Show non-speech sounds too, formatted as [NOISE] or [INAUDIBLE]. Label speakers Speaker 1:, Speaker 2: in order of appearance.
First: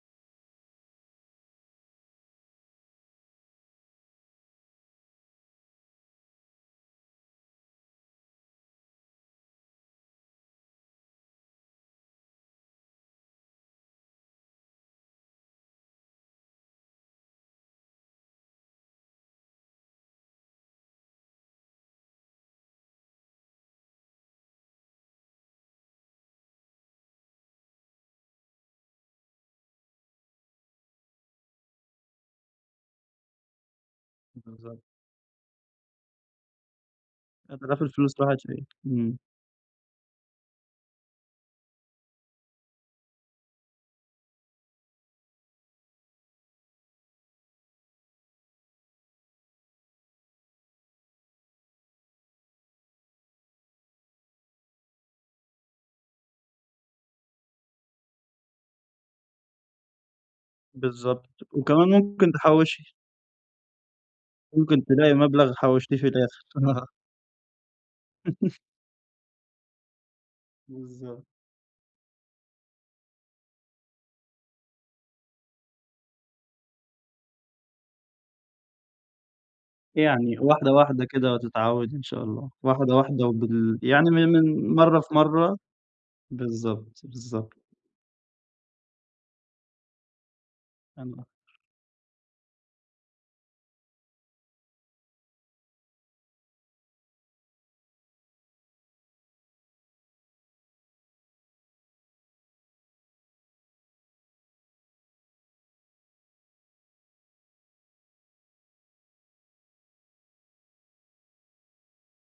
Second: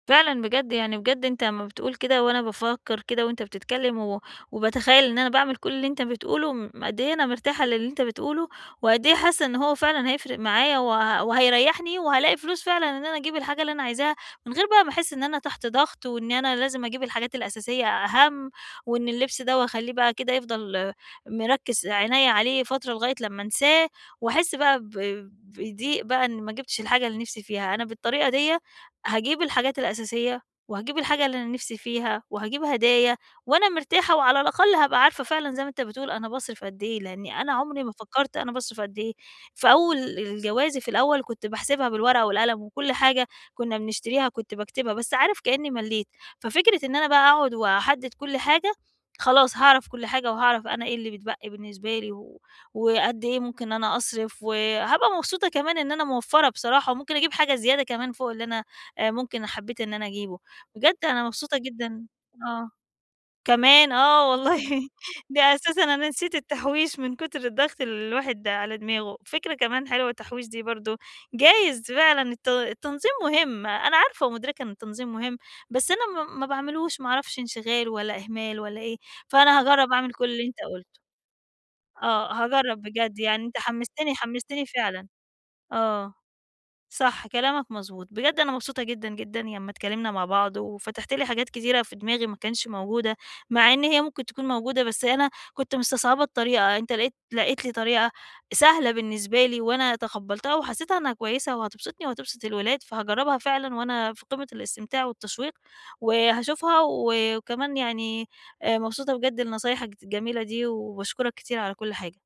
Speaker 1: فعلًا بجد، يعني بجد أنت لمّا بتقول كده وأنا بافكّر كده وأنت بتتكلّم و وباتخيّل إن أنا باعمل كل اللي أنت بتقوله، م قد إيه أنا مرتاحة للي أنت بتقوله، وقد إيه حاسّة إن هو فعلًا هيفرق معايّا، وه وهيريحني وهالاقي فلوس فعلًا إن أنا أجيب الحاجة اللي أنا عايزاها، من غير بقى ما أحس إن أنا تحت ضغط، وإن أنا لازم أجيب الحاجات الأساسية أهَم، وإن اللبس دوّة وأخليه بقى كده يفضل مركِّز عنيّا عليه فترة لغاية لمّا أنساه، وأحس بقى ب بضِيق بقى إن ما جِبتش الحاجة اللي نفسي فيها. أنا بالطريقة ديّة هاجيب الحاجات الأساسية، وهاجيب الحاجة اللي أنا نفسي فيها، وهاجيب هدايا، وأنا مرتاحة وعلى الأقل
Speaker 2: بالضبط.
Speaker 1: هابقى عارفة فعلًا زي ما أنت بتقول أنا باصرف قد إيه، لأنّي أنا
Speaker 2: آه في
Speaker 1: عمري
Speaker 2: الآخر
Speaker 1: ما
Speaker 2: الفلوس
Speaker 1: فكرت
Speaker 2: راحت
Speaker 1: أنا
Speaker 2: فين؟
Speaker 1: باصرف قد إيه.
Speaker 2: إمم.
Speaker 1: فأول ال جوازي في الأوّل كنت باحسبها بالورقة والقلم وكل حاجة كنّا بنشتريها كنت باكتبها، بس عارف كأنّي ملّيت، ففكرة إن أنا بقى أقعد وأحدد كل حاجة، خلاص هاعرف كل حاجة، وهاعرف أنا إيه اللي بتبقي بالنسبة لي، و وقد إيه ممكن إن أنا أصرف، وهابقى مبسوطة كمان إن أنا موفَرّة بصراحة، وممكن أجيب حاجة زيادة كمان فوق اللي أنا آآ ممكن حبّيت إن أنا أجيبه. بجد أنا
Speaker 2: بالضبط،
Speaker 1: مبسوطة
Speaker 2: وكمان
Speaker 1: جدًا
Speaker 2: ممكن
Speaker 1: آه.
Speaker 2: تحوّشي.
Speaker 1: كمان آه
Speaker 2: ممكن
Speaker 1: والله،
Speaker 2: تلاقي مبلغ
Speaker 1: ده أساسًا
Speaker 2: حوشتيه في
Speaker 1: أنا نسيت
Speaker 2: الأخر. آه.
Speaker 1: التحويش، من كتر الضغط اللي الواحد
Speaker 2: [CHUCKLES]
Speaker 1: على دماغه، فكرة كمان حلوة التحويش دي برضه،
Speaker 2: بالضبط.
Speaker 1: جايز فعلًا الت التنظيم مهم، أنا عارفة ومدركة إن التنظيم مهم بس أنا ما ما باعملوش، ما أعرفش انشغال، والّا إهمال، والّا إيه؟ فأنا هاجرّب أعمل كل
Speaker 2: يعني
Speaker 1: اللي أنت
Speaker 2: واحدة،
Speaker 1: قُلته.
Speaker 2: واحدة كده هتتعوّدي إن شاء
Speaker 1: آه
Speaker 2: الله
Speaker 1: هاجرب
Speaker 2: واحدة،
Speaker 1: بجد،
Speaker 2: واحدة
Speaker 1: يعني أنت
Speaker 2: وبال يعني
Speaker 1: حمستني
Speaker 2: من
Speaker 1: حمستني
Speaker 2: من مرّة
Speaker 1: فعلًا.
Speaker 2: في مرّة
Speaker 1: آه،
Speaker 2: بالضبط
Speaker 1: صح
Speaker 2: بالضبط.
Speaker 1: كلامك مضبوط بجد أنا مبسوطة جدًا، جدًا لمّا اتكلمنا مع بعض
Speaker 2: أنا
Speaker 1: وفتَحت لي حاجات
Speaker 2: أكتر.
Speaker 1: كتيرة في دماغي ما كانش موجودة، مع إن هي ممكن تكون موجودة، بس أنا كنت مستصعبة الطريقة، أنت لقيت لقيت لي طريقة سهلة بالنسبة لي، وأنا تقبلتها، وحسّيتها إنّها كويّسة وهتبسطني، وهتبسط الولاد، فهاجربها فعلًا وأنا في قِمة الاستمتاع والتشويق، وهاشوفها و وكمان يعني آآ مبسوطة بجد لنصايحك ت الجميلة دي، وباشكرك كتير على كل حاجة.